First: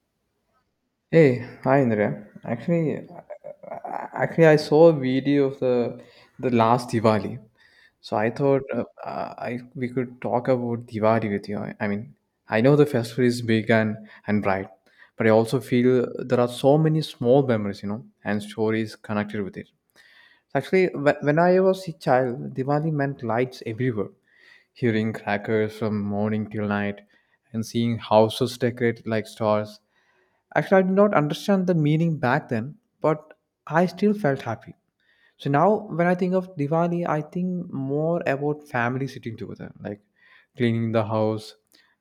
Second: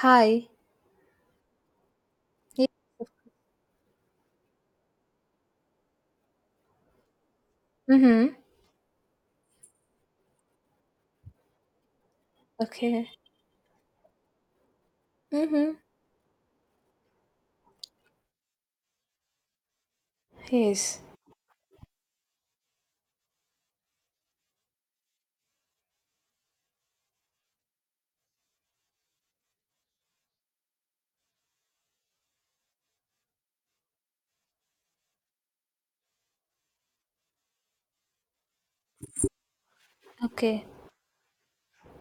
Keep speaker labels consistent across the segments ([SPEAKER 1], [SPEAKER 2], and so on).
[SPEAKER 1] Hi.
[SPEAKER 2] Hey, hi Indra. Actually, I- Actually, I saw a video of the last Diwali, so I
[SPEAKER 1] Mm-hmm.
[SPEAKER 2] thought I we could talk about Diwali with you. I mean, I know the
[SPEAKER 1] Okay.
[SPEAKER 2] festival is big and bright, but I also
[SPEAKER 1] Mm-hmm.
[SPEAKER 2] feel there are so many small memories, and stories connected with it. So, actually,
[SPEAKER 1] Yes.
[SPEAKER 2] when I was a child, Diwali meant lights everywhere, hearing crackers from morning till night, and seeing houses decorated like stars. Actually, I did not understand the meaning back then, but I still felt happy. So now, when I think of Diwali, I think more about family sitting together, like
[SPEAKER 1] Okay.
[SPEAKER 2] cleaning the house,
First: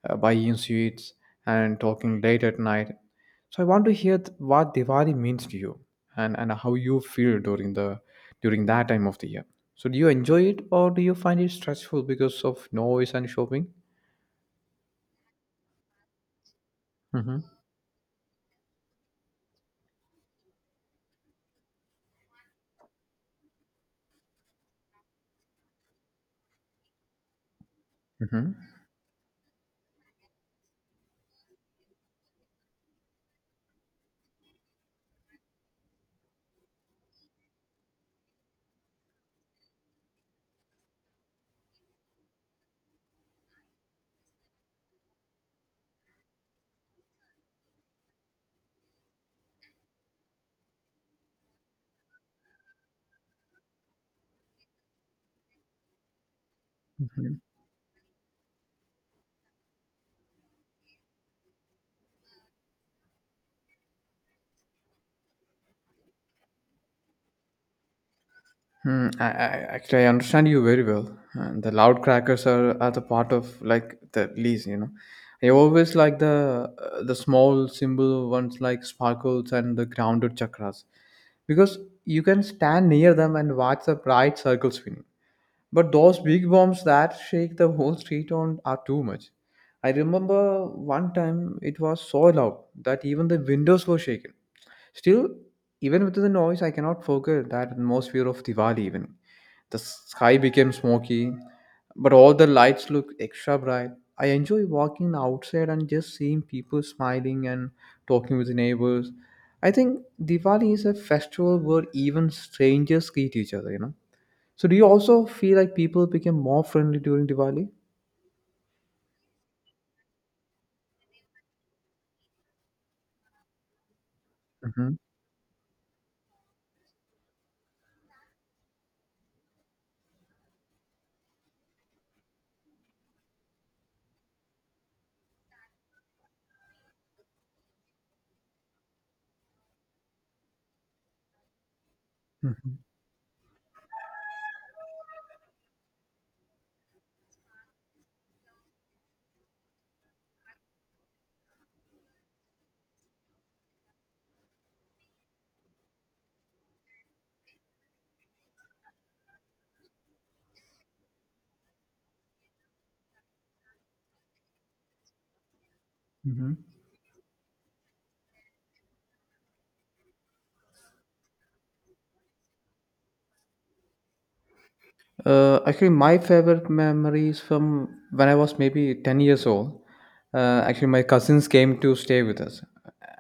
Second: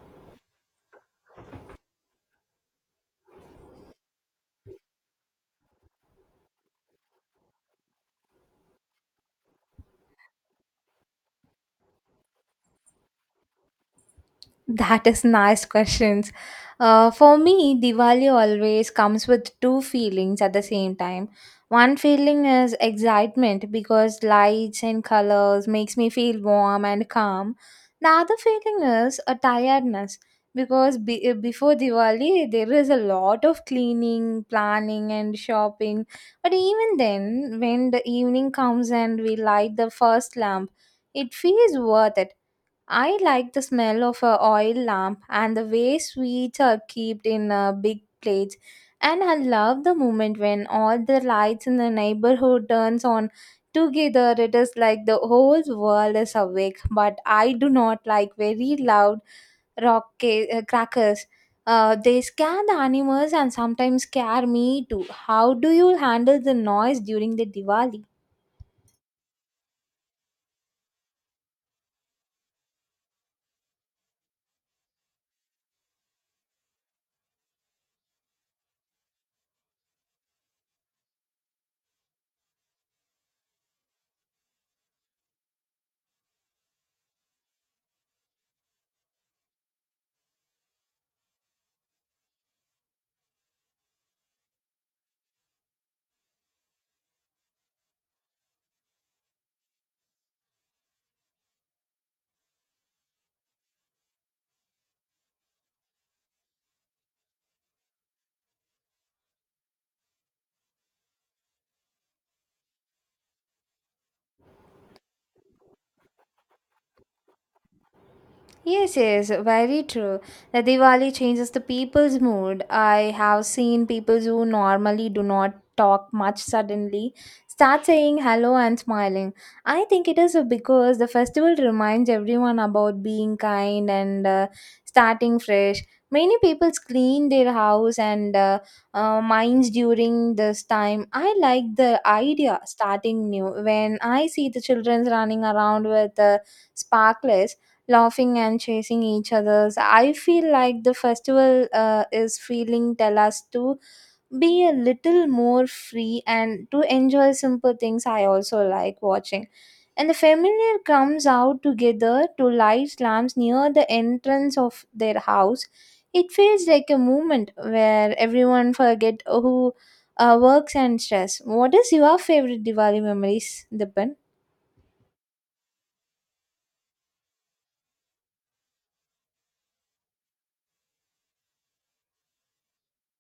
[SPEAKER 2] buying sweets, and talking late at night. So I want to hear what Diwali means to you and how you feel during the during that time of the year. So do you enjoy it or do you find it stressful because of noise and shopping?
[SPEAKER 1] That is nice questions. For
[SPEAKER 2] Mm-hmm.
[SPEAKER 1] me, Diwali always comes with two feelings at the same time. One feeling is excitement because lights and colors makes me feel warm and calm. The other
[SPEAKER 2] Mm-hmm.
[SPEAKER 1] feeling is a tiredness because before Diwali there is a lot of cleaning, planning, and shopping. But even then, when the evening comes and we light the first lamp, it feels worth it. I like the smell of a oil lamp and the way sweets are kept in a big plates. And I love the moment when all the lights in the neighborhood turns on together. It is like the whole world is awake. But I do not like very loud crackers. They scare the animals and sometimes scare me too. How do you handle the noise during the Diwali?
[SPEAKER 2] Hmm, I actually I understand you very well. And the loud crackers are the part of like the least, you know. I always like the small simple ones like sparkles and the grounded chakras because you can stand near them and watch the bright circle spinning. But those big bombs that shake the whole street on are too much. I remember one time it was so loud that even the windows were shaken. Still, even with the noise, I cannot forget that atmosphere of Diwali evening. The sky became smoky, but all the lights look extra bright. I enjoy walking outside and just seeing people smiling and talking with the neighbors. I think Diwali is a festival where even strangers greet each other, you know. So do you also feel like people became more friendly during Diwali?
[SPEAKER 1] Yes, yes, very true. The Diwali changes the people's mood. I have seen people who
[SPEAKER 2] Mm-hmm.
[SPEAKER 1] normally do not talk much suddenly start saying hello and smiling. I think it is because the festival reminds everyone about being kind and starting fresh. Many people clean their house and minds during this time. I like the idea starting new. When I see the children running around with sparklers, laughing and chasing each others. I feel like the festival is feeling tell us to be a little more free and to enjoy simple things. I also like watching and the familiar comes out together to light lamps near the entrance of their house. It
[SPEAKER 2] Mm-hmm.
[SPEAKER 1] feels like a moment where everyone forget who works and stress. What is your favorite diwali memories, Dipan?
[SPEAKER 2] Actually, my favorite memories from when I was maybe 10 years old. Actually, my cousins came to stay with us,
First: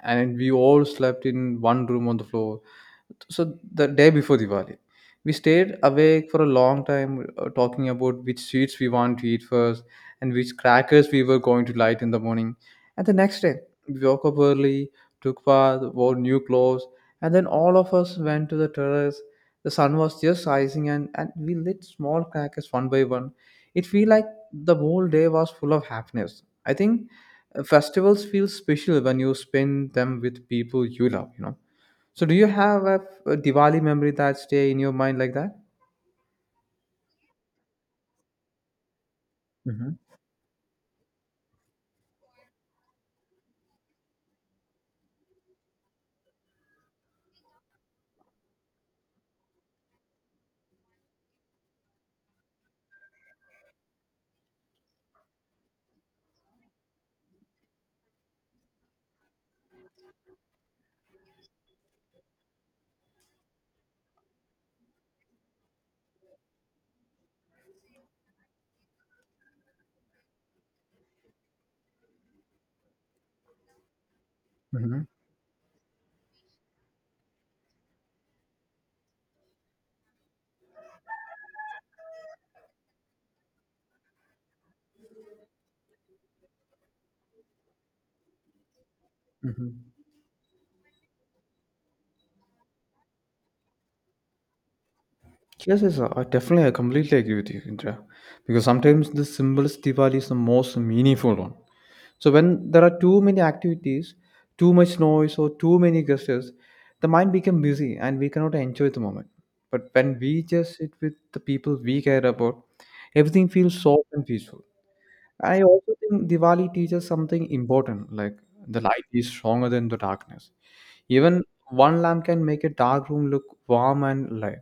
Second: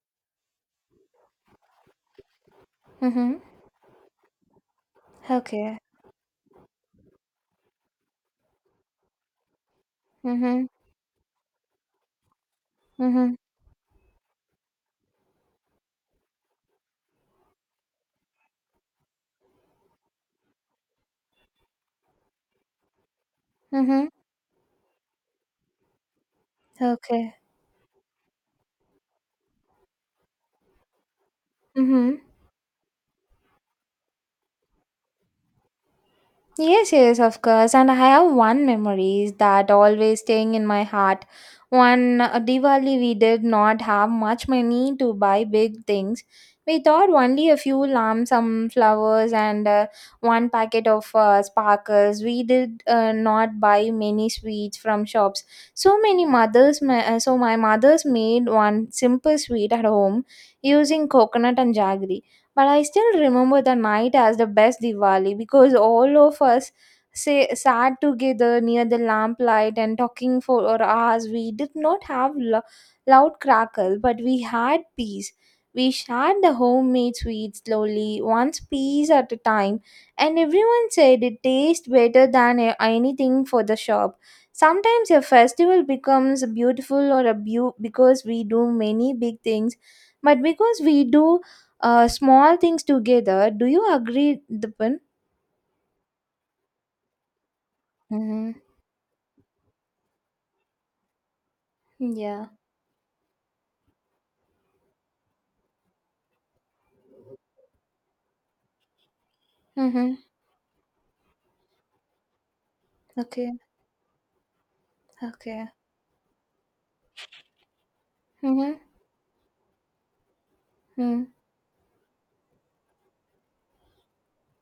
[SPEAKER 2] and we all slept in one room on the floor.
[SPEAKER 1] Mm-hmm.
[SPEAKER 2] So, the day before Diwali, we stayed
[SPEAKER 1] Okay.
[SPEAKER 2] awake for a long time talking about which sweets we want to eat first and which
[SPEAKER 1] Mm-hmm.
[SPEAKER 2] crackers we were going to light in the morning. And the
[SPEAKER 1] Mm-hmm.
[SPEAKER 2] next day, we woke up early, took bath, wore new clothes, and then all of us went to the terrace. The sun was just rising, and we lit small crackers one by one. It felt
[SPEAKER 1] Mm-hmm.
[SPEAKER 2] like the whole day was full of happiness. I think
[SPEAKER 1] Okay.
[SPEAKER 2] festivals feel special when you spend them with people you love, you know.
[SPEAKER 1] Mm-hmm.
[SPEAKER 2] So, do you have a Diwali memory that stay in your mind like that?
[SPEAKER 1] Yes, yes, of course. And I have one memories that
[SPEAKER 2] Mm-hmm.
[SPEAKER 1] always staying in my heart. One Diwali, we did not have much money to buy big things. We thought only a few lamps, some flowers, and one packet of sparkles. We did not buy many sweets from shops. So my mother's made one simple sweet at home using coconut and jaggery. But I still remember the night as the best Diwali because all of us sat together near the lamplight and talking for hours. We did not have loud crackle, but we had
[SPEAKER 2] Mm-hmm.
[SPEAKER 1] peace. We shared the homemade sweets slowly, one piece at a time, and everyone said it tastes better than anything for the shop. Sometimes a festival becomes beautiful because we do many big things,
[SPEAKER 2] Mm-hmm.
[SPEAKER 1] but because we do small things together. Do you agree, Dipan?
[SPEAKER 2] Yes, yes, I definitely. I completely agree with you, Indra.
[SPEAKER 1] Mm-hmm.
[SPEAKER 2] Because sometimes the simplest Diwali is the most meaningful one. So
[SPEAKER 1] Yeah.
[SPEAKER 2] when there are too many activities, too much noise, or too many gestures, the mind becomes busy and we cannot enjoy the moment. But
[SPEAKER 1] Mm-hmm.
[SPEAKER 2] when we just sit with the people we care about, everything
[SPEAKER 1] Okay.
[SPEAKER 2] feels soft and peaceful. I
[SPEAKER 1] Okay.
[SPEAKER 2] also think Diwali teaches something important, like
[SPEAKER 1] Mm-hmm.
[SPEAKER 2] the light is stronger than the darkness. Even one lamp can make a dark room look warm and light.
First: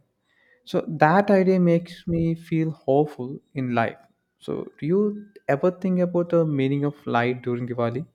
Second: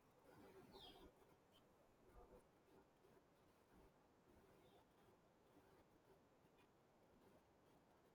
[SPEAKER 2] So that idea makes me feel hopeful in life. So do you ever think about the meaning of light during Diwali?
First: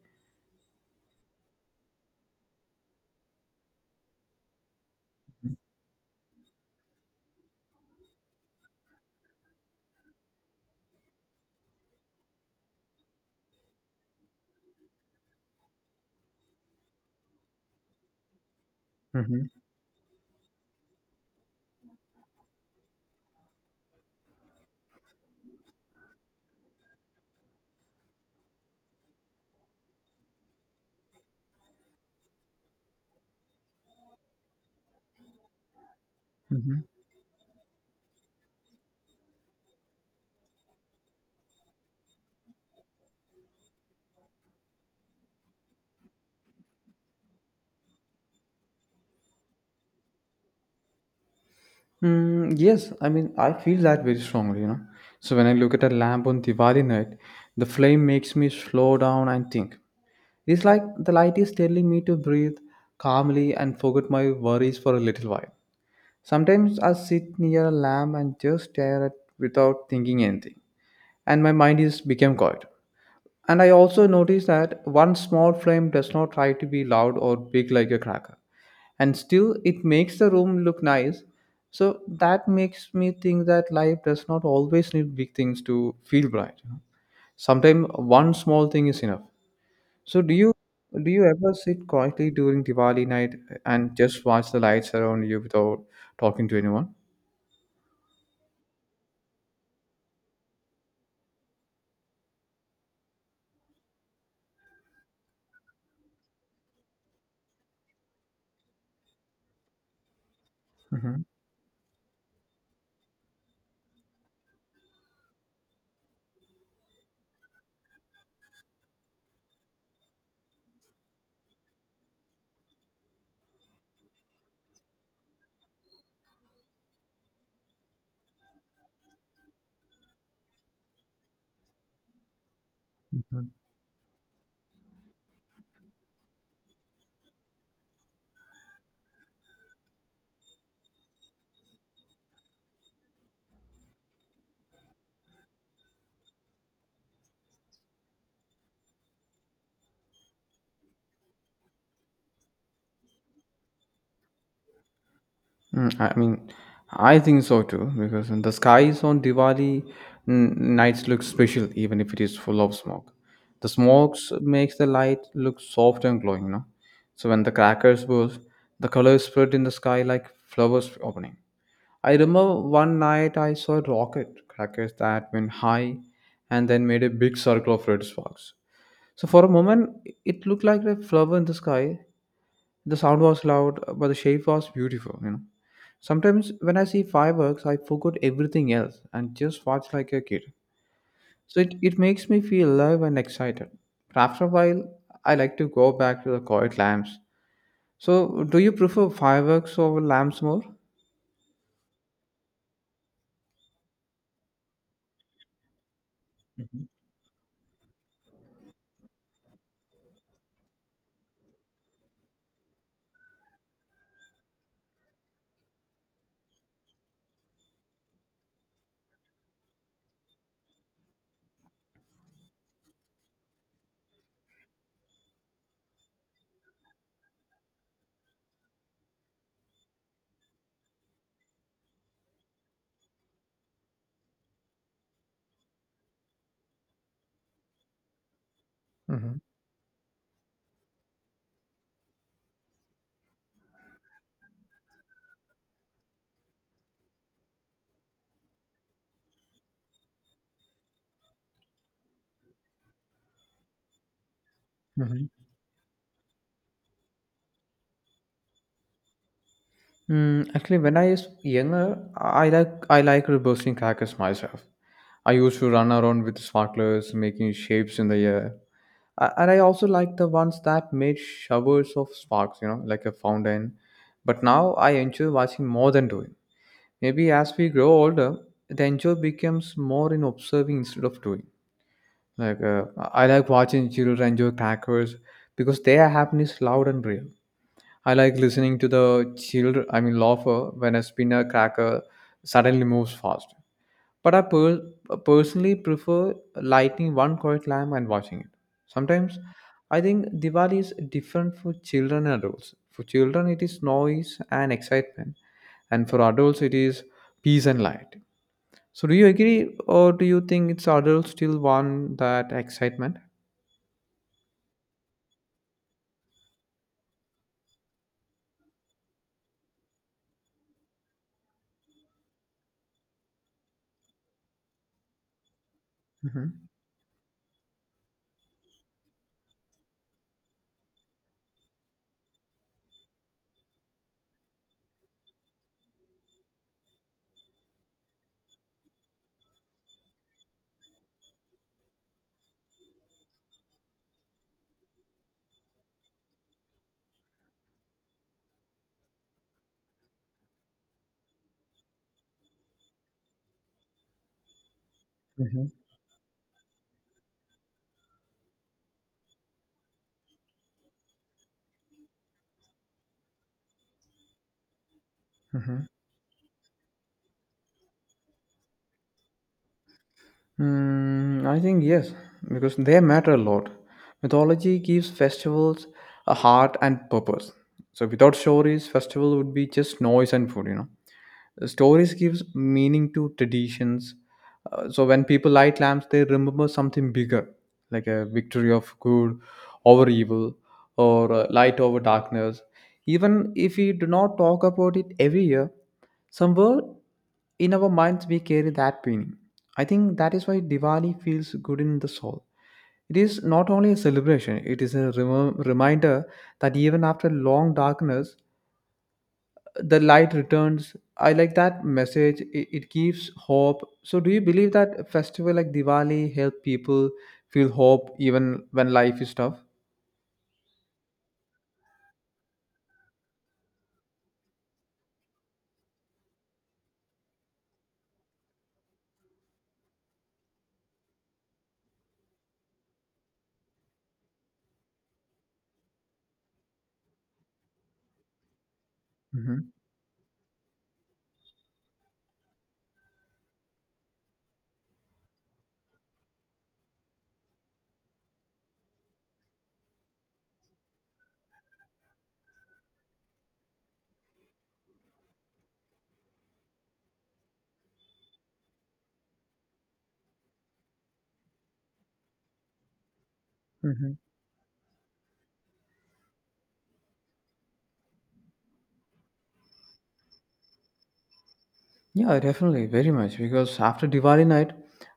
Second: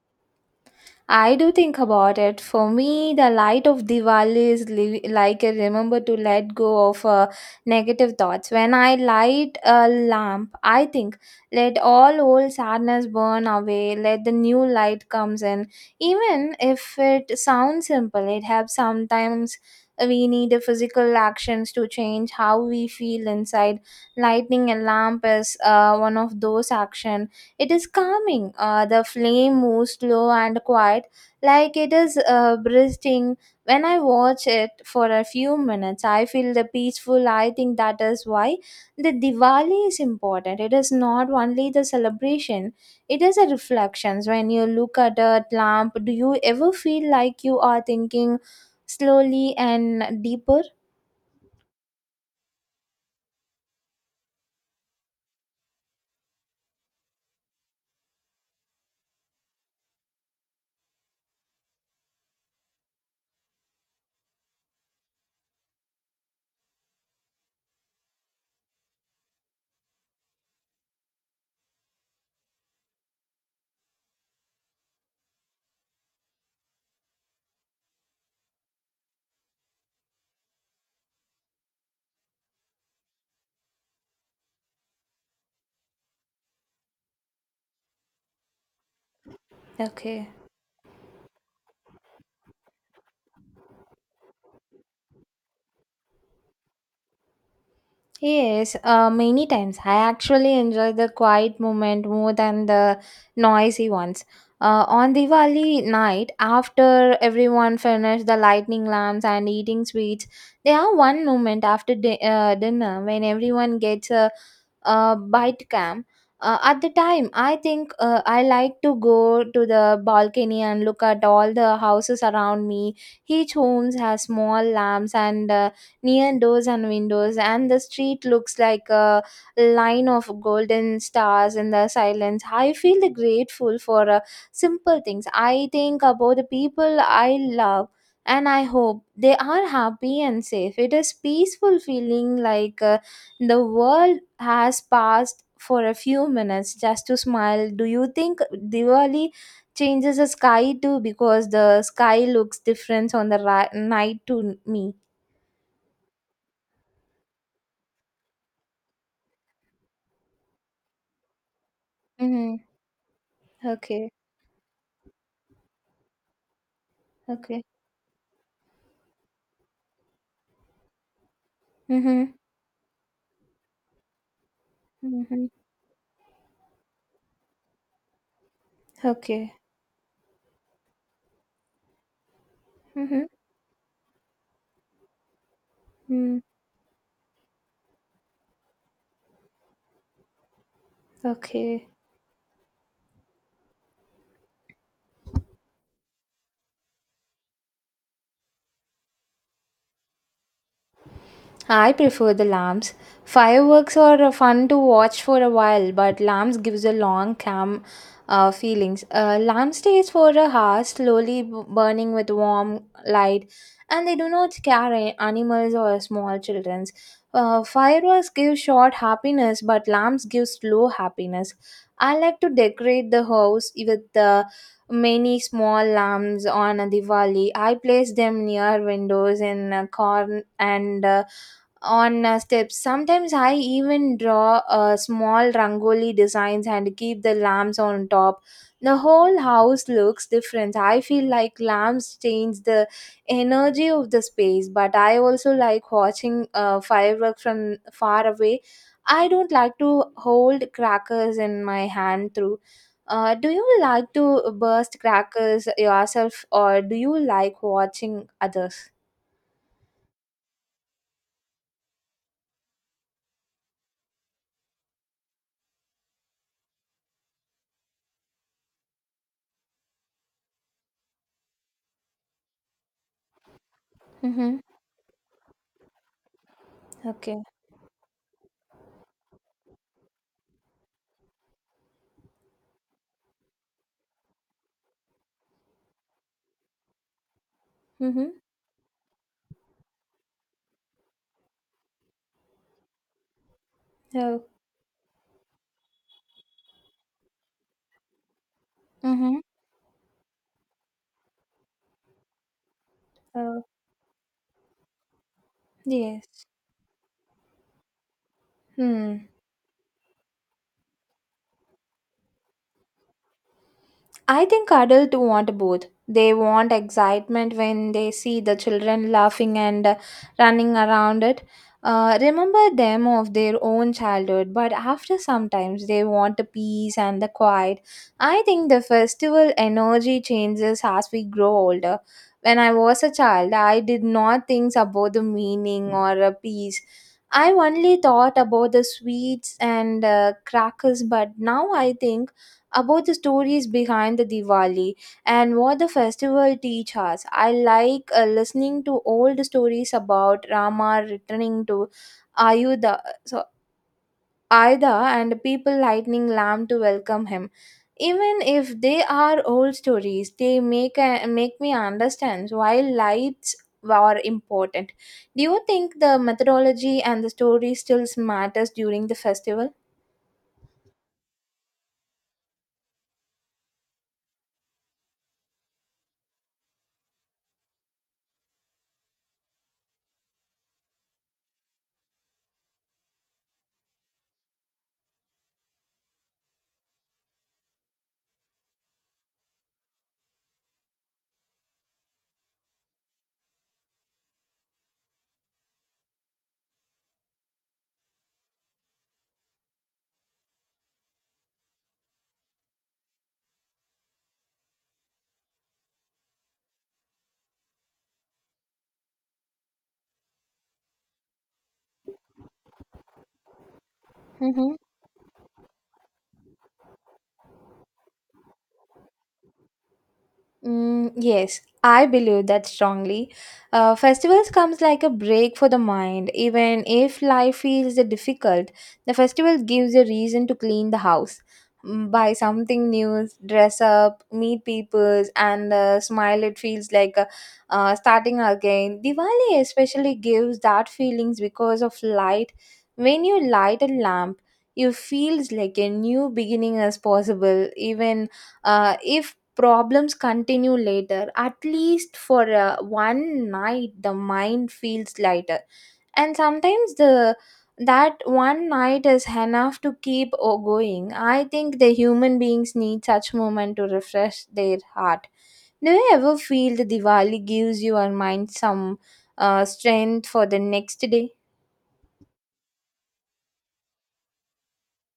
[SPEAKER 1] I do think about it. For me, the light of Diwali is like a remember to let go of negative thoughts. When I light a lamp, I think let all old sadness burn away. Let the new light comes in. Even if it sounds simple, it helps.
[SPEAKER 2] Mhm,
[SPEAKER 1] Sometimes we need a physical actions to change how we feel inside. Lighting a lamp is one of those actions. It is calming. The flame moves slow and quiet, like it is breathing. When I watch it for a few minutes, I feel the
[SPEAKER 2] mhm.
[SPEAKER 1] peaceful. I think that is why the Diwali is important. It is not only the celebration; it is a reflections. When you look at a lamp, do you ever feel like you are thinking slowly and deeper?
[SPEAKER 2] Mm, yes, I feel that very strongly, you know. So when I look at a lamp on Diwali night, the flame makes me slow down and think. It's like the light is telling me to breathe calmly and forget my worries for a little while. Sometimes I sit near a lamp and just stare at without thinking anything, and my mind is become quiet. And I also notice that one small flame does not try to be loud or big like a cracker, and still it makes the room look nice. So that makes me think that life does not always need big things to feel bright. Sometimes one small thing is enough. So
[SPEAKER 1] Okay.
[SPEAKER 2] do you ever sit quietly during Diwali night and just watch the lights around you without talking to anyone?
[SPEAKER 1] Yes, many times. I actually enjoy the quiet moment more than the noisy ones. On Diwali night, after everyone finished the lightning lamps and eating sweets, there are
[SPEAKER 2] Hmm.
[SPEAKER 1] one moment after dinner when everyone gets a bite cam. At the time, I think I like to go to the balcony and look at all the houses around me. Each homes has small lamps and near doors and windows, and the street looks like a line of golden stars in the silence. I feel grateful for simple things. I think about the people I love, and I hope they are happy and safe. It is peaceful feeling like the world has passed for a few minutes just to smile. Do you think diwali changes the sky too, because the sky looks different on the night to me?
[SPEAKER 2] Mm, I think so too, because in the skies on Diwali, nights look special even if it is
[SPEAKER 1] Mm-hmm.
[SPEAKER 2] full of smoke. The
[SPEAKER 1] Okay,
[SPEAKER 2] smokes makes the light look soft and glowing, you know. So when the
[SPEAKER 1] okay.
[SPEAKER 2] crackers burst, the colors spread in the sky like flowers opening. I
[SPEAKER 1] Mhm,
[SPEAKER 2] remember one night I saw rocket crackers that
[SPEAKER 1] mhm.
[SPEAKER 2] went high and then made a big circle of red sparks. So for a
[SPEAKER 1] Okay.
[SPEAKER 2] moment, it looked like a flower in the sky. The sound
[SPEAKER 1] Mhm,
[SPEAKER 2] was loud, but the shape was beautiful, you know.
[SPEAKER 1] mm,
[SPEAKER 2] Sometimes when I see fireworks, I forget everything else and just watch like a kid. So it,
[SPEAKER 1] okay.
[SPEAKER 2] it makes me feel alive and excited. After a while, I like to go back to the quiet lamps. So, do you prefer fireworks over lamps more?
[SPEAKER 1] I prefer the lamps. Fireworks are fun to watch for a while, but lamps gives a long calm feelings. Lamps stays for a hour, slowly burning with warm light, and they do not scare animals or small childrens. Fireworks give short happiness, but lamps give slow happiness. I like to decorate the house with many small lamps on a Diwali. I place them near windows in a corn and on steps. Sometimes I even draw small rangoli designs and keep the lamps on top. The
[SPEAKER 2] Hmm.
[SPEAKER 1] whole house looks different. I feel like lamps change the energy of the space, but I also like watching fireworks from far away. I don't like to hold crackers in my hand through. Do you like to burst
[SPEAKER 2] Hmm.
[SPEAKER 1] crackers yourself, or do you like watching others?
[SPEAKER 2] Mm, actually, when I was younger, I like bursting crackers myself. I used to run around with sparklers, making shapes in the air, and I also like the ones that made showers of sparks, you know, like a fountain. But
[SPEAKER 1] Mm-hmm.
[SPEAKER 2] now I enjoy watching more than doing. Maybe
[SPEAKER 1] Okay.
[SPEAKER 2] as we grow older, the enjoy becomes more in observing instead of doing. Like, I like watching children enjoy crackers because their happiness loud and real. I like
[SPEAKER 1] Mm-hmm.
[SPEAKER 2] listening to the children, I mean laughter when a spinner cracker suddenly moves fast. but I
[SPEAKER 1] So.
[SPEAKER 2] per- personally prefer lighting one correct lamp and watching it.
[SPEAKER 1] Mm-hmm.
[SPEAKER 2] Sometimes I think Diwali is different for children and adults. For children, it
[SPEAKER 1] Oh,
[SPEAKER 2] is noise and excitement, and for
[SPEAKER 1] yes.
[SPEAKER 2] adults, it is peace and light. So, do you
[SPEAKER 1] Hmm.
[SPEAKER 2] agree, or do you think it's adults still want that excitement?
[SPEAKER 1] I think adults want both. They want excitement when they see the children laughing and running around it. Remember them of their own childhood, but after sometimes they want the
[SPEAKER 2] Hmm.
[SPEAKER 1] peace and the quiet. I think the festival energy changes as we grow older. When I was a child, I did not think about the meaning or peace. I only thought about the sweets and crackers, but now I think about the stories behind the Diwali and what the festival teach us. I like listening to old stories about Rama returning to Ayudha, so Ayodhya, and
[SPEAKER 2] Hmm.
[SPEAKER 1] people lighting lamp to welcome him. Even if they are old stories, they make me understand why lights were important. Do you
[SPEAKER 2] Hmm.
[SPEAKER 1] think the methodology and the story still matters during the festival?
[SPEAKER 2] Hmm, I think yes, because they matter a lot. Mythology gives festivals a heart and purpose. So without stories, festival would be just noise and food, you know. Stories gives meaning to traditions. So when people light lamps, they remember something bigger, like a victory of good over evil or light over darkness. Even if we do not talk about it every year, somewhere in our minds, we carry that meaning. I think that is why Diwali feels good in the soul. It is not only a celebration, it is a reminder that even after long darkness, the light returns. I like that message. It gives hope. So, do you believe that a festival like Diwali help people feel hope even when life is tough?
[SPEAKER 1] Mm, yes, I believe that strongly. Festivals comes like a break for the mind. Even if life feels difficult, the festival gives a reason to clean the house, buy something new, dress up, meet people, and smile. It feels like starting again. Diwali especially gives that feelings because of light. When you light a lamp, you feels like a new beginning as possible. Even if problems continue later, at least for one night the mind feels lighter, and sometimes the that one night is enough to keep going. I think the human beings need such moment to
[SPEAKER 2] Mm-hmm.
[SPEAKER 1] refresh their heart. Do you ever feel the diwali gives your mind some strength for the next day?
[SPEAKER 2] Yeah, definitely, very much. Because after Diwali night,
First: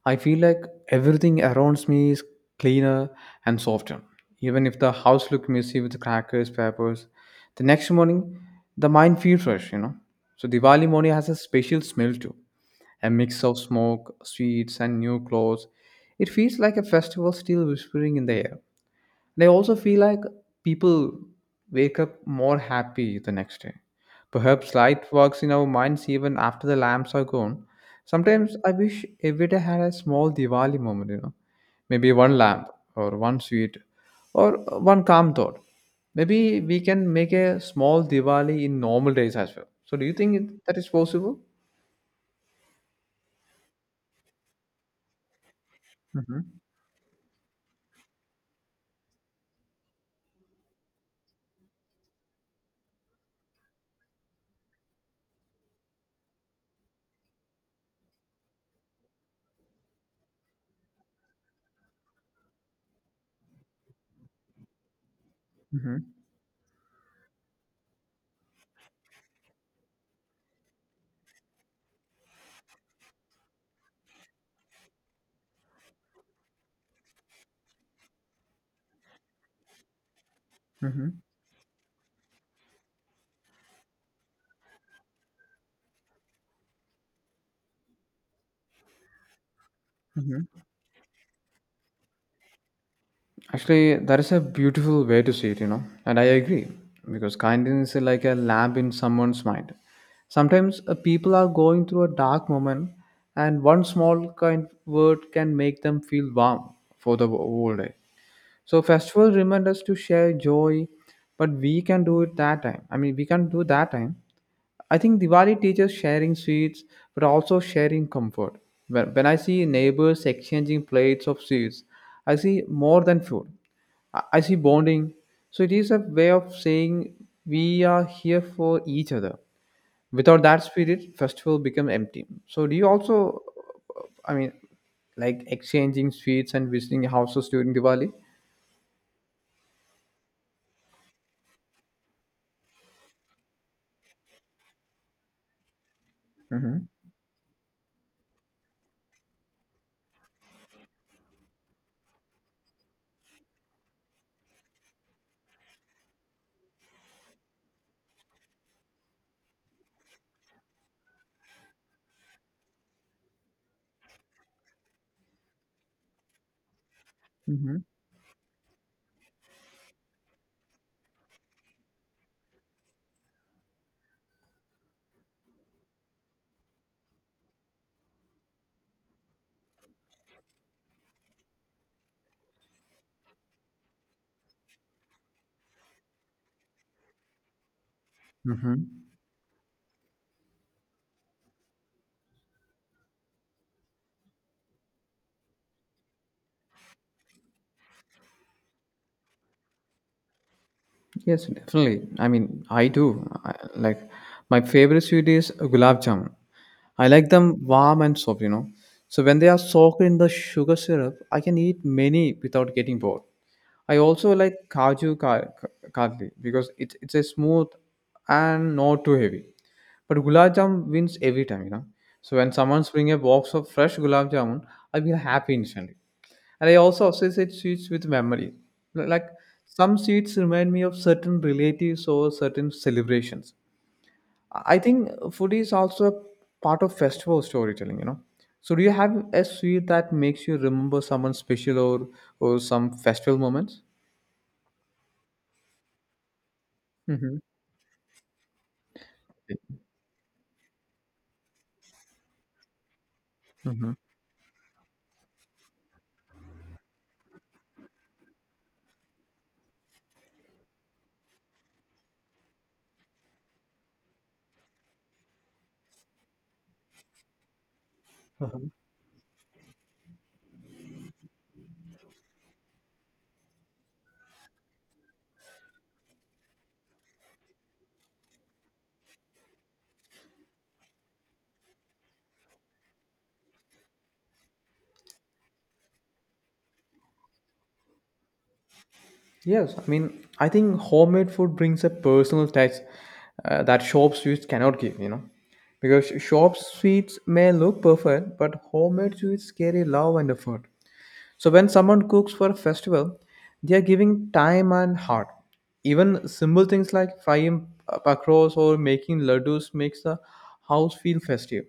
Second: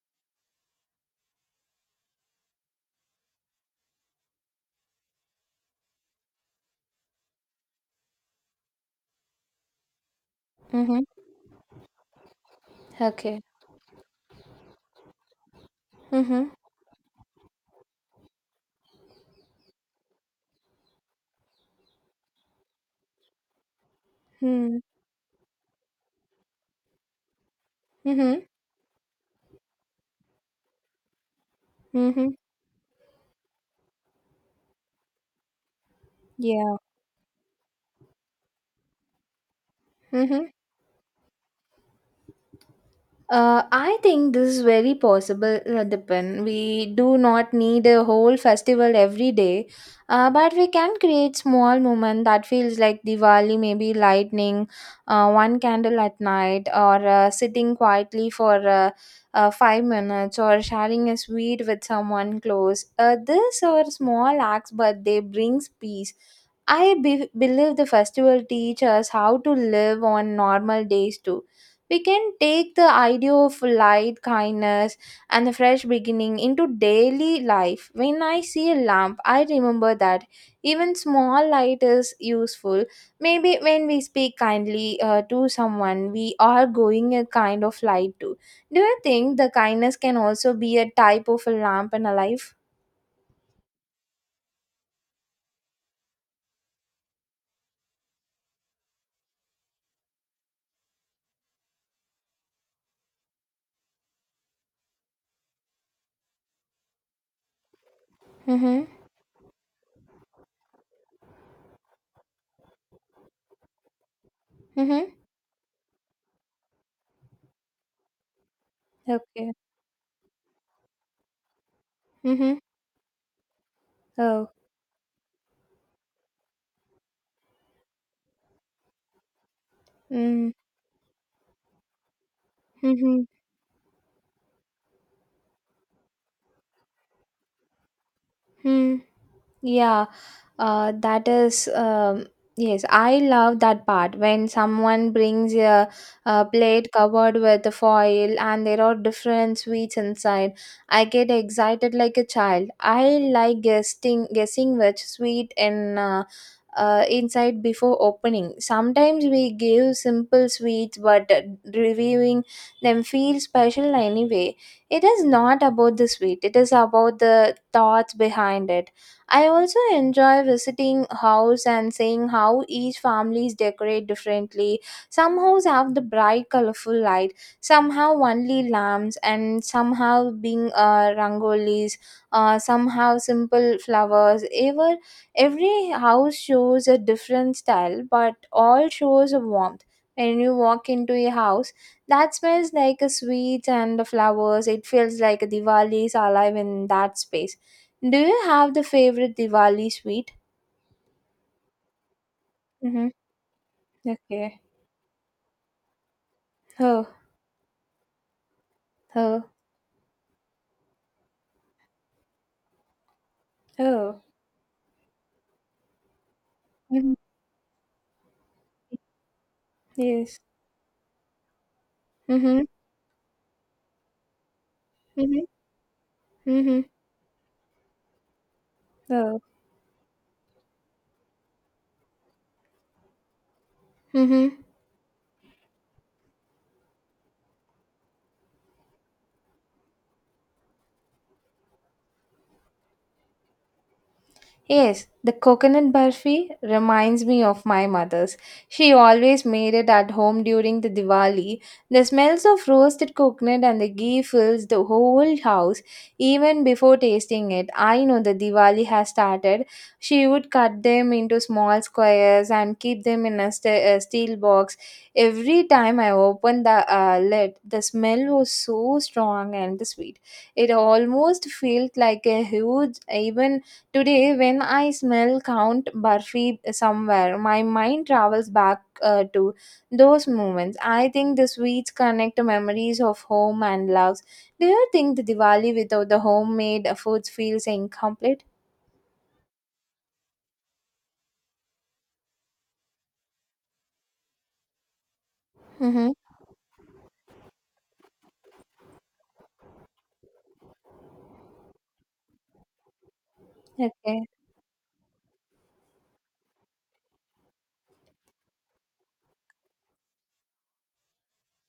[SPEAKER 2] I feel like everything around me is cleaner and softer. Even if the house looked messy with crackers, papers, the next morning the mind feels fresh, you know. So Diwali
[SPEAKER 1] Mm-hmm.
[SPEAKER 2] morning has a special smell too. A
[SPEAKER 1] Okay.
[SPEAKER 2] mix of smoke, sweets, and new clothes. It
[SPEAKER 1] Mm-hmm.
[SPEAKER 2] feels like a festival still whispering in the air. And I also feel like people wake up more happy the next day. Perhaps
[SPEAKER 1] Hmm.
[SPEAKER 2] light works in our minds even after the lamps are gone.
[SPEAKER 1] Mm-hmm.
[SPEAKER 2] Sometimes I wish every day had a small Diwali moment, you know. Maybe
[SPEAKER 1] Mm-hmm.
[SPEAKER 2] one lamp or one sweet or one calm thought. Maybe
[SPEAKER 1] Yeah.
[SPEAKER 2] we can make a small Diwali in normal days as well. So do you think
[SPEAKER 1] Mm-hmm.
[SPEAKER 2] that is possible?
[SPEAKER 1] I think this is very possible, Dipen. We do not need a whole festival every day, but we can create small moment that feels like Diwali, maybe lightning, one candle at night, or sitting quietly for 5 minutes, or sharing a sweet with someone close. This are small acts, but they brings
[SPEAKER 2] Mm-hmm.
[SPEAKER 1] peace. I believe the festival teach us how to live on normal days too. We can take the idea of light, kindness, and a fresh beginning into daily life. When I see a lamp, I remember that even
[SPEAKER 2] Mm-hmm.
[SPEAKER 1] small light is useful. Maybe when we speak kindly to someone, we are going a kind of light too. Do you think the kindness can also be a type of a lamp in a life?
[SPEAKER 2] Actually, that is a beautiful way to see it, you know, and I agree because kindness is like a lamp in someone's mind. Sometimes people are going through a dark moment, and one small kind word can make them feel warm for the whole day. So,
[SPEAKER 1] Mm-hmm.
[SPEAKER 2] festivals remind us to share joy, but we can do it that time. I mean, we can do that time. I
[SPEAKER 1] Mm-hmm.
[SPEAKER 2] think Diwali teaches sharing sweets, but also sharing comfort. When I
[SPEAKER 1] Okay.
[SPEAKER 2] see neighbors exchanging plates of sweets, I
[SPEAKER 1] Mm-hmm.
[SPEAKER 2] see more than food. I
[SPEAKER 1] Oh.
[SPEAKER 2] see bonding. So it is a way of saying we are here for each other. Without
[SPEAKER 1] Mm-hmm.
[SPEAKER 2] that spirit, festival become empty. So do you
[SPEAKER 1] Mm-hmm.
[SPEAKER 2] also, I mean, like exchanging sweets and visiting houses during Diwali?
[SPEAKER 1] Yeah. That is, yes, I love that part when someone brings a
[SPEAKER 2] Mm-hmm.
[SPEAKER 1] plate covered with the foil, and there are different sweets inside. I get excited like a child. I like guessing which sweet in inside before opening. Sometimes we give simple sweets, but reviewing them feels special anyway. It is not about the sweet; it is about the
[SPEAKER 2] Mm-hmm.
[SPEAKER 1] thoughts behind it. I also enjoy visiting house and seeing how each families decorate differently. Some houses have the bright colorful light, some have only lamps, and some have being rangolis, some have simple flowers. Every house shows a different style, but
[SPEAKER 2] Mm-hmm.
[SPEAKER 1] all shows a warmth. When you walk into a house that smells like a sweets and the flowers, it feels like a Diwali is alive in that space. Do you have the favorite Diwali sweet?
[SPEAKER 2] Yes, definitely. I mean, I do.
[SPEAKER 1] Mm-hmm.
[SPEAKER 2] I, like, my
[SPEAKER 1] Okay.
[SPEAKER 2] favorite sweet is gulab jamun. I
[SPEAKER 1] Oh,
[SPEAKER 2] like them warm and soft, you know. So when they
[SPEAKER 1] oh,
[SPEAKER 2] are soaked in the sugar syrup, I can eat many without getting bored. I
[SPEAKER 1] oh.
[SPEAKER 2] also like kaju kadli because it's
[SPEAKER 1] Mm-hmm.
[SPEAKER 2] a smooth and not too heavy. But
[SPEAKER 1] Yes.
[SPEAKER 2] gulab jamun wins every time, you know. So when
[SPEAKER 1] Mm-hmm.
[SPEAKER 2] someone brings a box of fresh gulab jamun, I feel
[SPEAKER 1] Mm-hmm.
[SPEAKER 2] happy instantly. And I
[SPEAKER 1] Mm-hmm.
[SPEAKER 2] also associate sweets with memory. Like
[SPEAKER 1] Oh.
[SPEAKER 2] some sweets remind me of certain relatives or certain celebrations.
[SPEAKER 1] Mm-hmm.
[SPEAKER 2] I think food is also a part of festival storytelling, you know. So do you have a sweet that makes you remember someone special or some festival moments?
[SPEAKER 1] Yes, the coconut barfi reminds
[SPEAKER 2] Hmm.
[SPEAKER 1] me of my mother's. She always made it at home during the Diwali. The smells of roasted coconut and the
[SPEAKER 2] Hmm.
[SPEAKER 1] ghee fills the whole house. Even before tasting it, I know the Diwali has started. She would cut them into small squares and keep them in a steel box. Every time I opened the lid, the smell was so strong and sweet. It almost felt like a huge, even. Today, when I smell Count Barfi somewhere, my mind travels back to those moments. I think the sweets connect memories of home and loves. Do you think the Diwali without the homemade foods feels incomplete?
[SPEAKER 2] Yes, I mean, I think homemade food brings a personal touch that shop sweets cannot give, you know. Because
[SPEAKER 1] Mm-hmm.
[SPEAKER 2] shop sweets may look perfect, but homemade sweets carry love and effort. So when someone cooks for a festival, they are
[SPEAKER 1] Okay.
[SPEAKER 2] giving time and heart. Even simple things like frying pakros or making laddus makes the house feel festive.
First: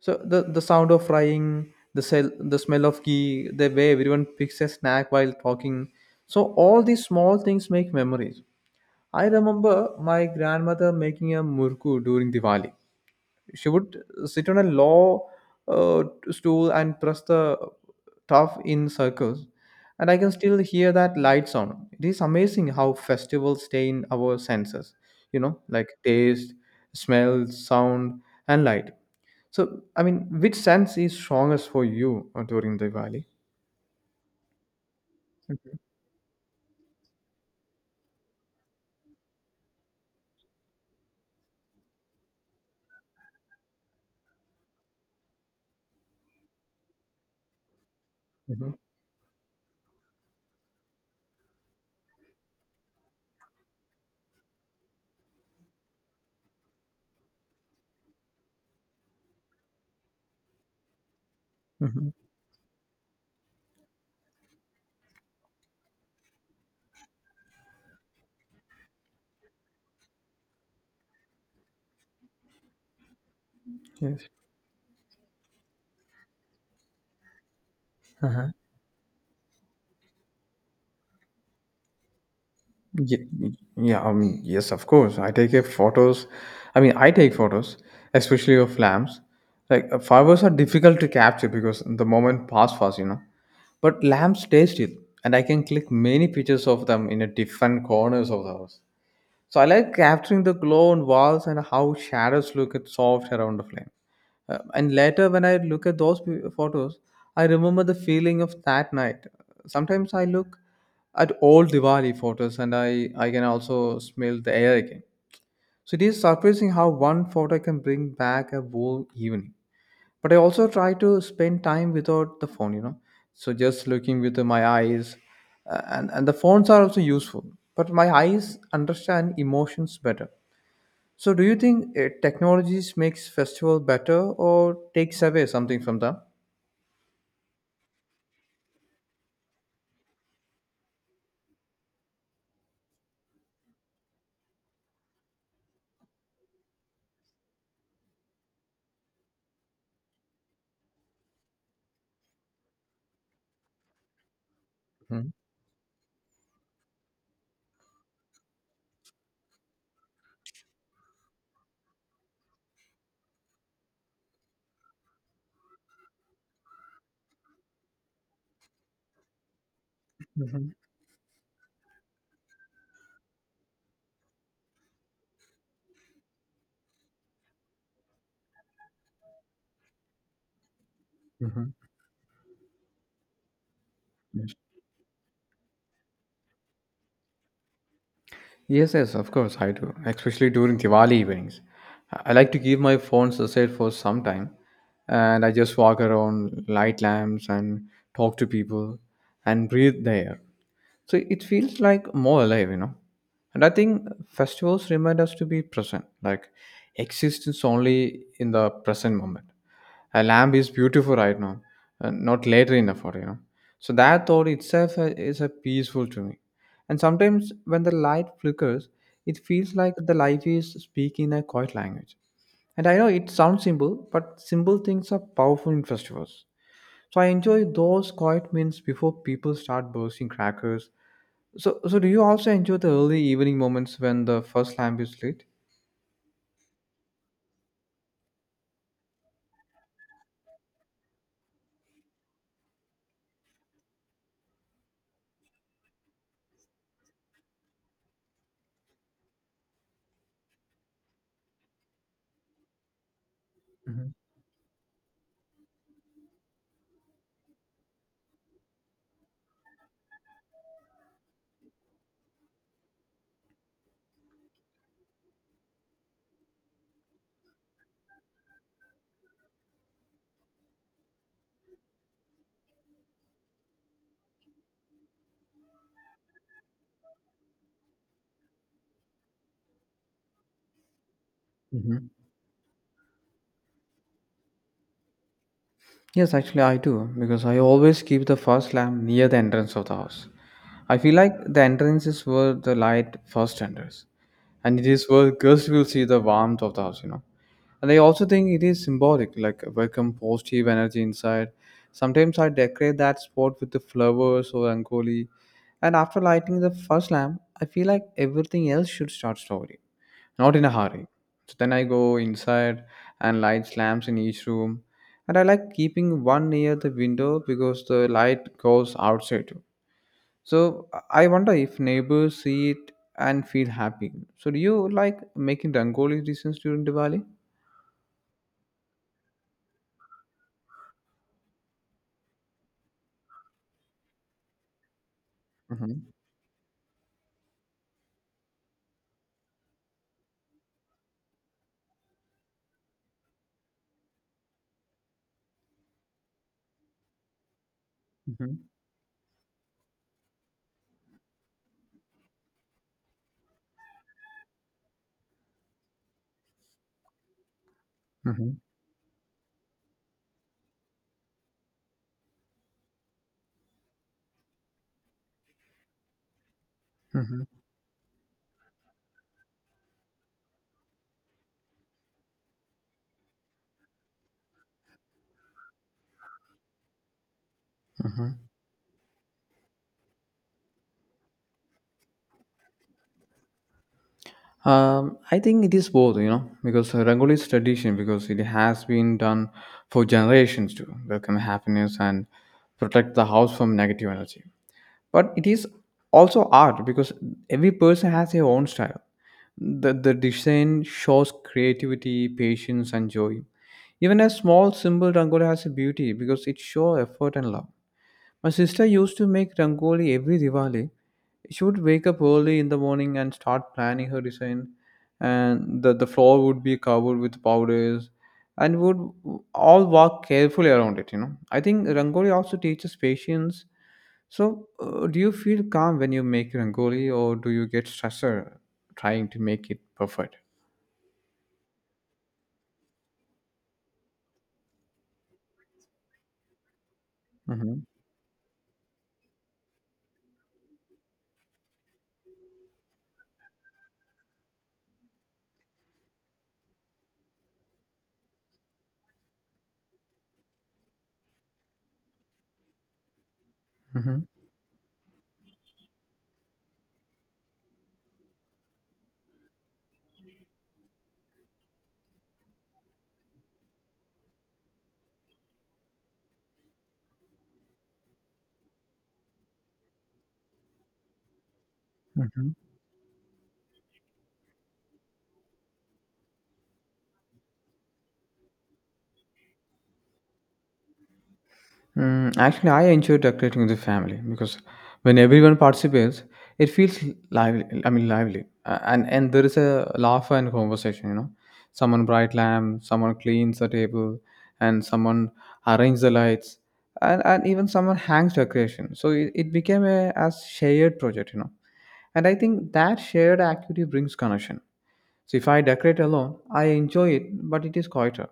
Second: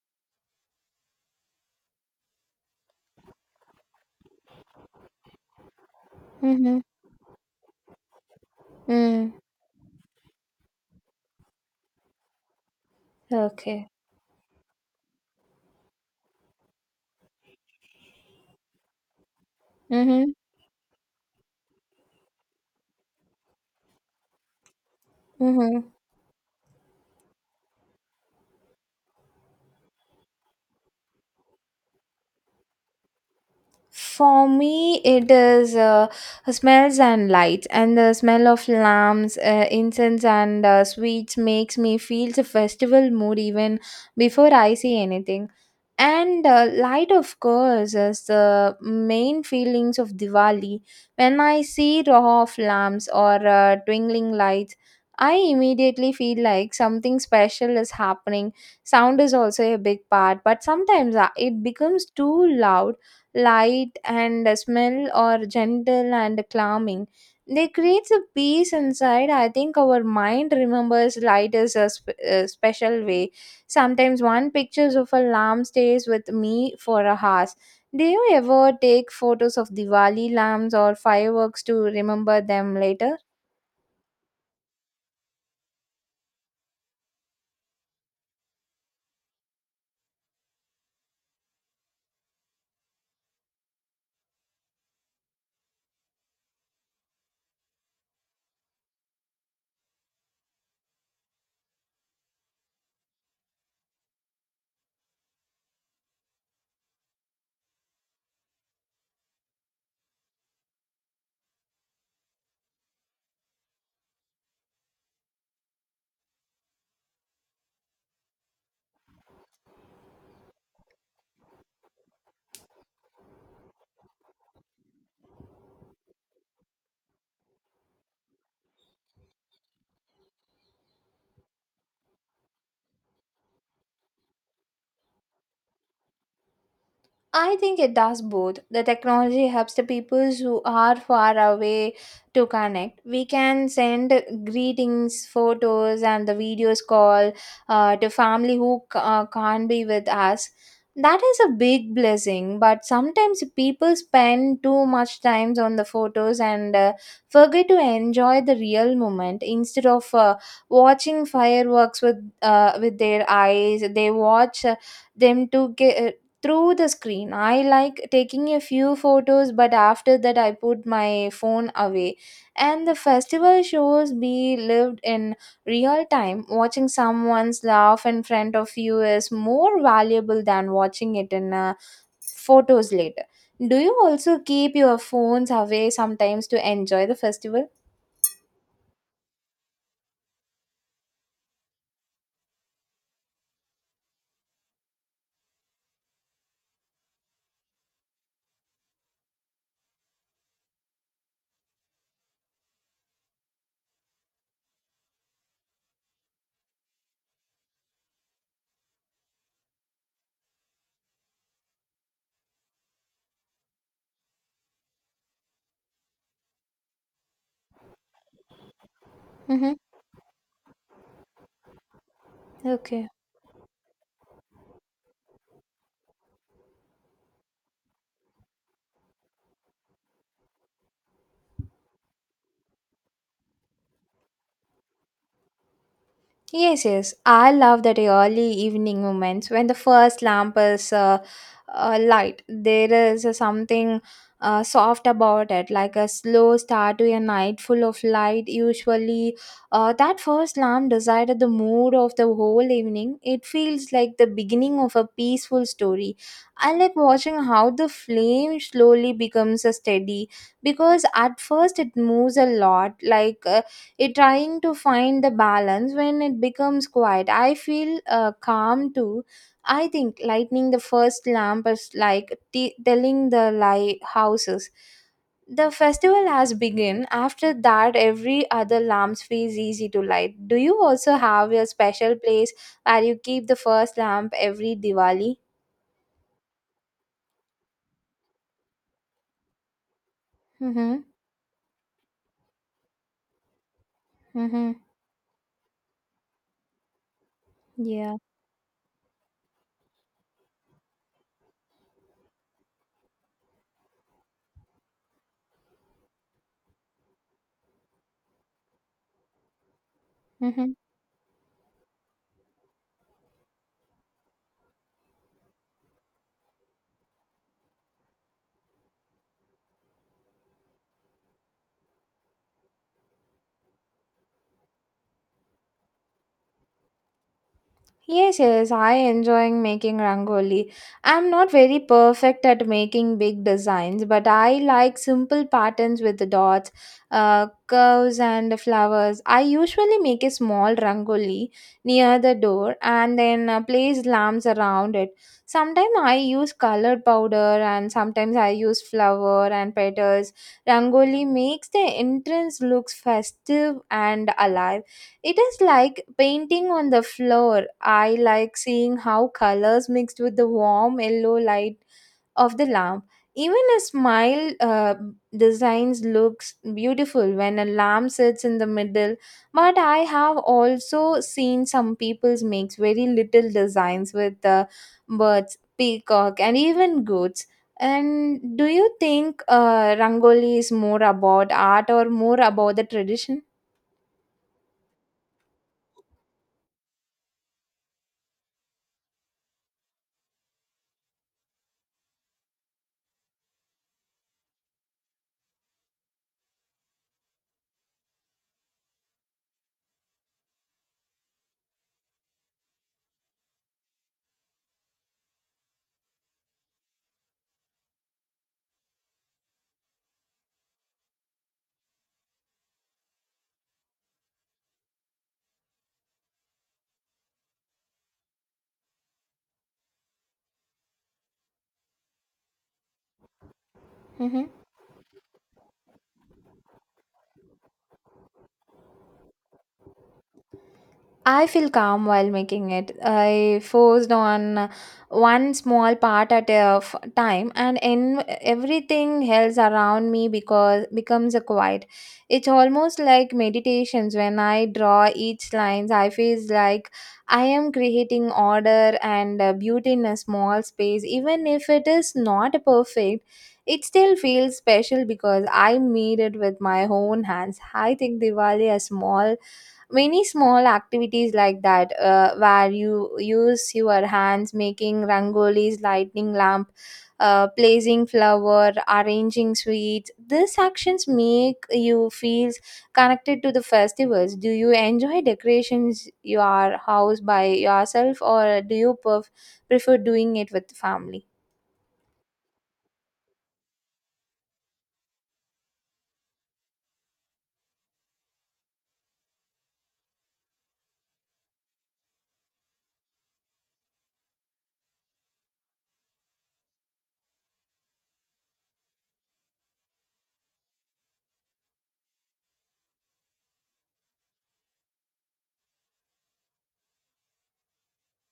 [SPEAKER 2] So the sound of frying, the sell, the smell of ghee, the way everyone picks a snack while talking. So
[SPEAKER 1] Mm-hmm.
[SPEAKER 2] all these small things make memories. I
[SPEAKER 1] Mm.
[SPEAKER 2] remember my grandmother making a murku during Diwali. She
[SPEAKER 1] Okay.
[SPEAKER 2] would sit on a low uh, stool and press the tough in circles. And I
[SPEAKER 1] Mm-hmm.
[SPEAKER 2] can still hear that light sound. It is amazing how festivals stay in our senses, you know, like
[SPEAKER 1] Mm-hmm.
[SPEAKER 2] taste, smell, sound, and light. So, I mean, which sense is strongest for you during Diwali?
[SPEAKER 1] For me, it is
[SPEAKER 2] Mhm.
[SPEAKER 1] smells and lights, and the smell of lamps, incense, and sweets makes me feel the festival mood even before I see anything. And light, of course, is
[SPEAKER 2] Mhm.
[SPEAKER 1] the main feelings of Diwali. When I see row of lamps or twinkling lights, I immediately feel like something special is happening. Sound is also a big part, but sometimes it becomes
[SPEAKER 2] Mhm.
[SPEAKER 1] too loud. Light and smell are gentle and calming. They creates a peace inside. I think our mind remembers light as a special way. Sometimes
[SPEAKER 2] Yes.
[SPEAKER 1] one pictures of a lamb stays with me for a hours. Do you
[SPEAKER 2] Uh-huh.
[SPEAKER 1] ever take photos of Diwali lamps or fireworks to remember them later?
[SPEAKER 2] Yes, of course, I take a photos. I mean, I take photos, especially of lamps. Like flowers are difficult to capture because the moment pass fast, you know. But lamps stay still, and I can click many pictures of them in a different corners of the house. So I like capturing the glow on walls and how shadows look at soft around the flame. And later, when I look at those photos, I remember the feeling of that night. Sometimes I look at old Diwali photos and I can also smell the air again. So it is surprising how one photo can bring back a whole evening, but I also try to spend time without the phone, so just looking with my eyes, and the phones are also useful, but my eyes understand emotions better. So do you think technologies makes festival better or takes away something from them?
[SPEAKER 1] I think it does both. The technology helps the people who are far away to connect. We can send greetings, photos, and the videos call to family who can't be with us. That is a big blessing, but sometimes people spend too much
[SPEAKER 2] Mhm.
[SPEAKER 1] time on the photos and forget to enjoy the real moment. Instead of watching fireworks with with their eyes, they watch them to get through the screen. I like taking a few photos, but after that, I
[SPEAKER 2] Mhm.
[SPEAKER 1] put my phone away. And the festival shows be lived in real time. Watching someone's laugh in front of you is more valuable than watching it in
[SPEAKER 2] Mhm.
[SPEAKER 1] photos later. Do you also
[SPEAKER 2] Yes,
[SPEAKER 1] keep your phones away sometimes to enjoy the festival?
[SPEAKER 2] yes, of course, I do, especially during Diwali evenings. I like to keep my phones aside for some time, and I just walk around light lamps and talk to people and breathe the air. So it feels like more alive, you know. And I think festivals remind us to be present, like existence only in the present moment. A lamp is beautiful right now, and not later in the photo, you know. So that thought itself is a peaceful to me. And sometimes when the light flickers, it
[SPEAKER 1] Mm-hmm.
[SPEAKER 2] feels like the life is speaking a quiet language. And I know
[SPEAKER 1] Okay.
[SPEAKER 2] it sounds simple, but simple things are powerful in festivals. So I enjoy those quiet meals before people start bursting crackers. So do you also enjoy the early evening moments when the first lamp is lit?
[SPEAKER 1] Yes, yes. I love that early evening moments when the first lamp is light. There is something soft about it, like a slow start to a night full of light. Usually, that first lamp decided the mood of the whole evening. It feels
[SPEAKER 2] Mhm.
[SPEAKER 1] like the beginning of a peaceful story. I like watching how the flame slowly becomes a steady because at first it moves a lot, like. It trying to find the balance. When it becomes quiet, I feel calm too. I think lighting the first lamp is like telling the lighthouses the festival has begun. After that, every other lamps feels easy to light. Do you also have your
[SPEAKER 2] Mhm.
[SPEAKER 1] special place where you keep the first lamp every Diwali?
[SPEAKER 2] Yes, actually, I do, because I always keep the first lamp near the entrance of the house. I
[SPEAKER 1] Mm-hmm.
[SPEAKER 2] feel like the entrance is where the light first enters,
[SPEAKER 1] Mm-hmm.
[SPEAKER 2] and it is where girls will see the warmth of the house, you know. And I
[SPEAKER 1] Yeah.
[SPEAKER 2] also think it is symbolic, like welcome positive energy inside. Sometimes I decorate that spot with the flowers or rangoli, and after lighting the first lamp, I feel like everything else should start slowly, not in a
[SPEAKER 1] Mm-hmm.
[SPEAKER 2] hurry. So then I go inside and light slams in each room. And I like keeping one near the window because the light goes outside too. So I wonder if neighbors see it and feel happy. So do you like making Rangoli designs during Diwali?
[SPEAKER 1] Yes, yes, I enjoying making rangoli. I'm not very perfect at making big designs, but I like simple patterns
[SPEAKER 2] Mm-hmm.
[SPEAKER 1] with the dots, curves, and the flowers. I usually make a small rangoli near the door and then place lamps around it. Sometimes I use colored powder, and sometimes I
[SPEAKER 2] Mm-hmm.
[SPEAKER 1] use flower and petals. Rangoli makes the entrance looks festive and alive. It is like painting on the floor. I
[SPEAKER 2] Mm-hmm.
[SPEAKER 1] like seeing how colors mixed with the warm yellow light of the lamp. Even a smile designs looks beautiful
[SPEAKER 2] Mm-hmm.
[SPEAKER 1] when a lamp sits in the middle. But I have also seen some people's makes very little designs with the birds, peacock, and even goats.
[SPEAKER 2] Mm-hmm.
[SPEAKER 1] And do you think rangoli is more about art or more about the tradition?
[SPEAKER 2] I think it is both, you know, because Rangoli is tradition because it has been done for generations to welcome happiness and protect the house from negative energy. But it is also art because every person has their own style. The design shows creativity, patience and joy. Even a small simple rangoli has a beauty because it shows effort and love. My sister used to make rangoli every Diwali. She would wake up early in the morning and start planning her design, and the floor would be covered with powders, and would all walk carefully around it, you know. I think rangoli also teaches patience.
[SPEAKER 1] Mhm.
[SPEAKER 2] So, do you feel calm when you make rangoli, or do you get stressed trying to make it perfect?
[SPEAKER 1] I feel calm while making it. I focused on one small part at a time, and
[SPEAKER 2] Mm-hmm.
[SPEAKER 1] in everything else around me because becomes a quiet. It's almost like meditations. When I draw each lines, I feel like I am creating order and beauty in a small space. Even if it is not perfect, it still
[SPEAKER 2] Mm-hmm.
[SPEAKER 1] feels special because I made it with my own hands. I think Diwali a small many small activities like that where you use your hands, making rangolis, lighting lamp, placing flower, arranging sweets, these actions make you
[SPEAKER 2] Mm-hmm.
[SPEAKER 1] feel connected to the festivals. Do you enjoy decorations your house by yourself, or do you prefer doing it with family?
[SPEAKER 2] Actually, I enjoy decorating with the family because when everyone participates, it feels lively. I mean, lively. And there is a laugh and conversation, you know. Someone bright lamp, someone cleans the table, and someone arranges the lights, and even someone hangs decoration. So it became a as shared project, you know, and I think that shared activity brings connection. So if I decorate alone, I enjoy it, but it is quieter.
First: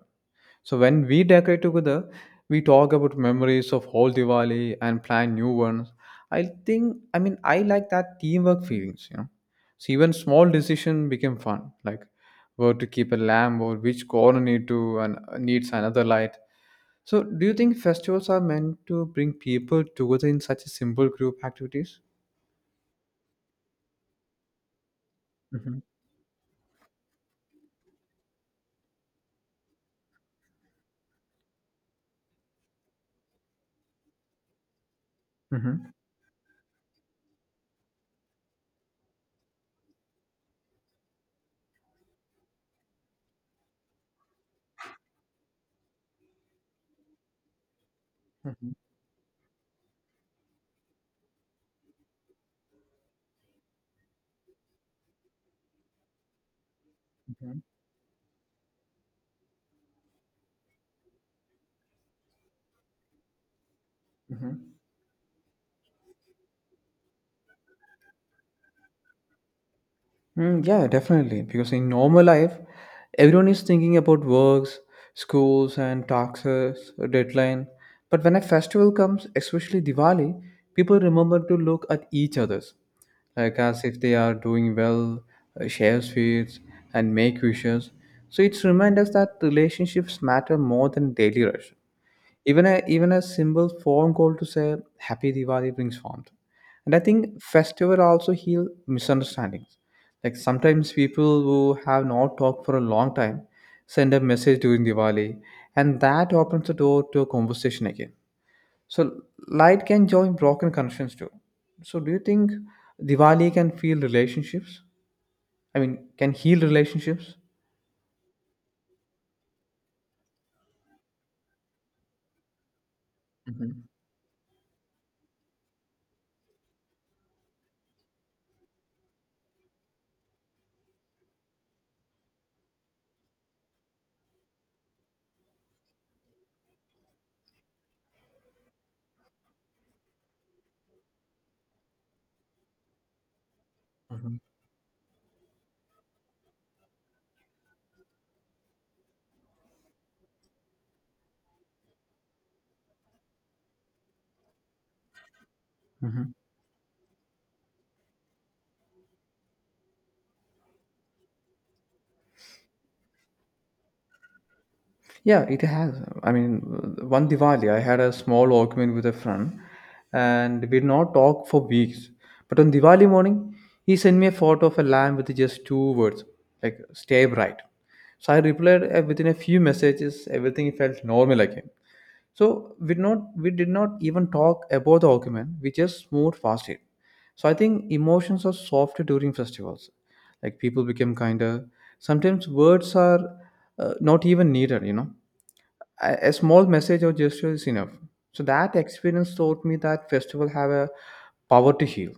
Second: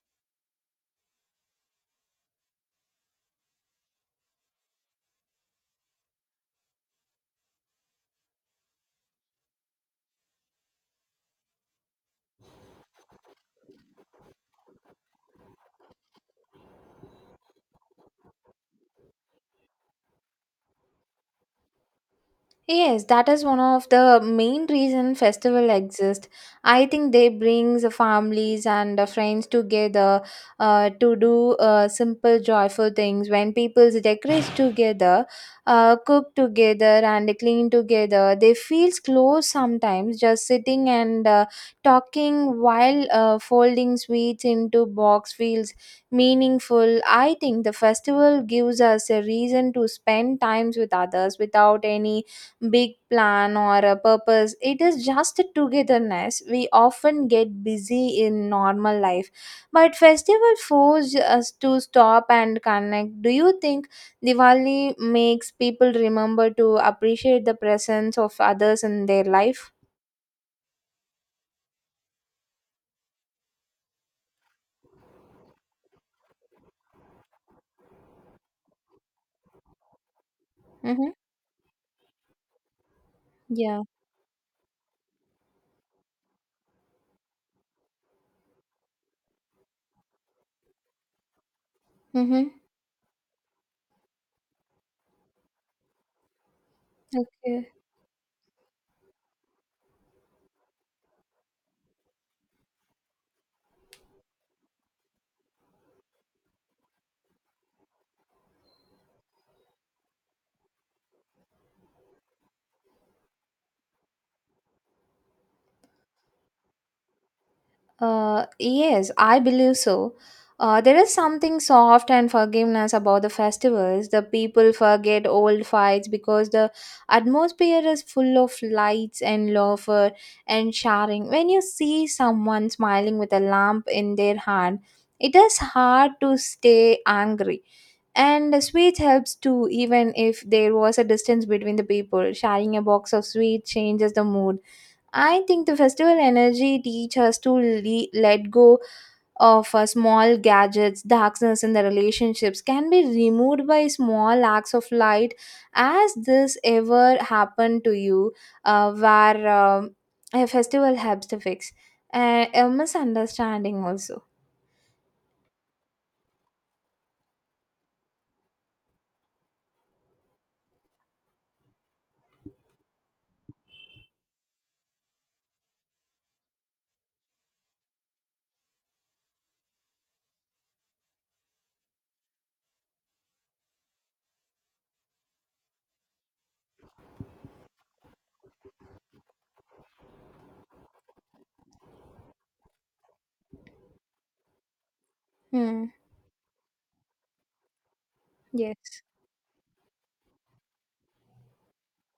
[SPEAKER 2] So when we decorate together, we talk about memories of whole Diwali and plan new ones. I mean I like that teamwork feelings, you know. So even small decision became fun, like where to keep a lamp or which corner need to and needs another light. So do you think festivals are meant to bring people together in such a simple group activities?
[SPEAKER 1] Yes, that is one of the main reason festival
[SPEAKER 2] Mm-hmm.
[SPEAKER 1] exist. I think they brings the families and the friends together to do simple joyful things. When people decorate together, cook together and clean together, they feels close. Sometimes just sitting and talking while folding sweets into box feels meaningful. I think the festival
[SPEAKER 2] Mm-hmm.
[SPEAKER 1] gives us a reason to spend times with others without any big plan or a purpose. It is just a togetherness. We often get busy in normal life, but festival force us to stop and connect. Do you think Diwali makes people remember to appreciate the presence of others in their life?
[SPEAKER 2] Yeah, definitely. Because in normal life, everyone is thinking about works, schools, and taxes, deadline. But when a festival comes, especially Diwali, people
[SPEAKER 1] Mm-hmm.
[SPEAKER 2] remember to look at each other's, like
[SPEAKER 1] Yeah.
[SPEAKER 2] as if they are doing well, share sweets, and make wishes. So it's remind us that relationships matter more than daily rush.
[SPEAKER 1] Mm-hmm.
[SPEAKER 2] Even a simple phone call to say happy Diwali brings warmth. And I think
[SPEAKER 1] Okay.
[SPEAKER 2] festival also heal misunderstandings, like sometimes people who have not talked for a long time send a message during Diwali, and that opens the door to a conversation again. So light can join broken connections too. So do you think diwali can feel relationships I mean can heal relationships?
[SPEAKER 1] Yes, I believe so. There is something soft and forgiveness about the festivals. The people forget old fights because the atmosphere is full of lights and laughter and shouting. When you see someone smiling with a lamp in their hand, it is hard to stay angry. And the sweet helps too, even if there was a distance between the people. Sharing a box of sweets changes the
[SPEAKER 2] Hmm.
[SPEAKER 1] mood. I think the festival energy teach us to let go of small gadgets, darkness in the relationships can be removed by small acts of light. As
[SPEAKER 2] Hmm.
[SPEAKER 1] this ever happened to you, where a festival helps to fix a misunderstanding also?
[SPEAKER 2] Yeah, it has. I mean, one Diwali, I had a small argument with a friend and we did not talk for weeks. But on Diwali morning, he sent me a photo of a lamb with just two words, like stay bright. So I replied within a few messages, everything felt normal again. So we did not even talk about the argument, we just moved past it. So I think emotions are softer during festivals. Like people become kinder. Sometimes words are not even needed, you know,
[SPEAKER 1] Hmm.
[SPEAKER 2] a, small message or gesture is enough. So that
[SPEAKER 1] Yes.
[SPEAKER 2] experience taught me that festival have a power to heal.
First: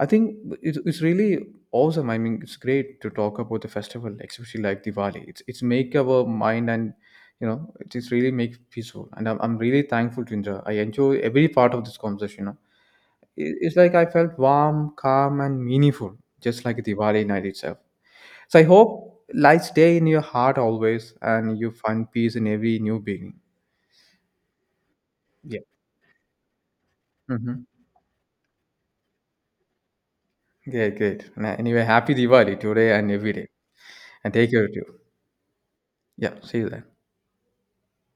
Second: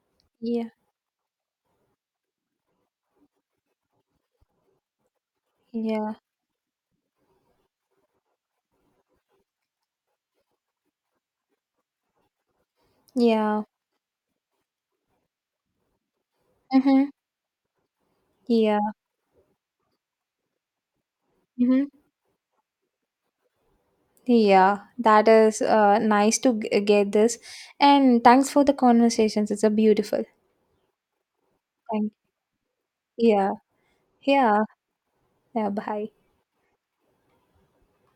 [SPEAKER 2] I think
[SPEAKER 1] Yeah.
[SPEAKER 2] it's really awesome. I mean, it's great to talk about the festival, especially like Diwali. It's make
[SPEAKER 1] Yeah.
[SPEAKER 2] our mind and, you know, it is really make peaceful, and I'm really thankful to Indra. I enjoy every part of this conversation, you know. It-
[SPEAKER 1] Yeah.
[SPEAKER 2] it's like I felt warm, calm and meaningful, just like
[SPEAKER 1] Mm-hmm.
[SPEAKER 2] Diwali night itself. So I
[SPEAKER 1] Yeah.
[SPEAKER 2] hope light stay in your heart always and you
[SPEAKER 1] Mm-hmm.
[SPEAKER 2] find peace in every new beginning.
[SPEAKER 1] Yeah, that
[SPEAKER 2] Yeah.
[SPEAKER 1] is nice to get this.
[SPEAKER 2] Mhm.
[SPEAKER 1] And thanks for the conversations. It's a beautiful.
[SPEAKER 2] Great, great. Na anyway,
[SPEAKER 1] Thank.
[SPEAKER 2] happy Diwali today and every day.
[SPEAKER 1] Yeah.
[SPEAKER 2] And take care
[SPEAKER 1] Yeah.
[SPEAKER 2] of you.
[SPEAKER 1] Yeah. Bye.
[SPEAKER 2] Yeah, see you then.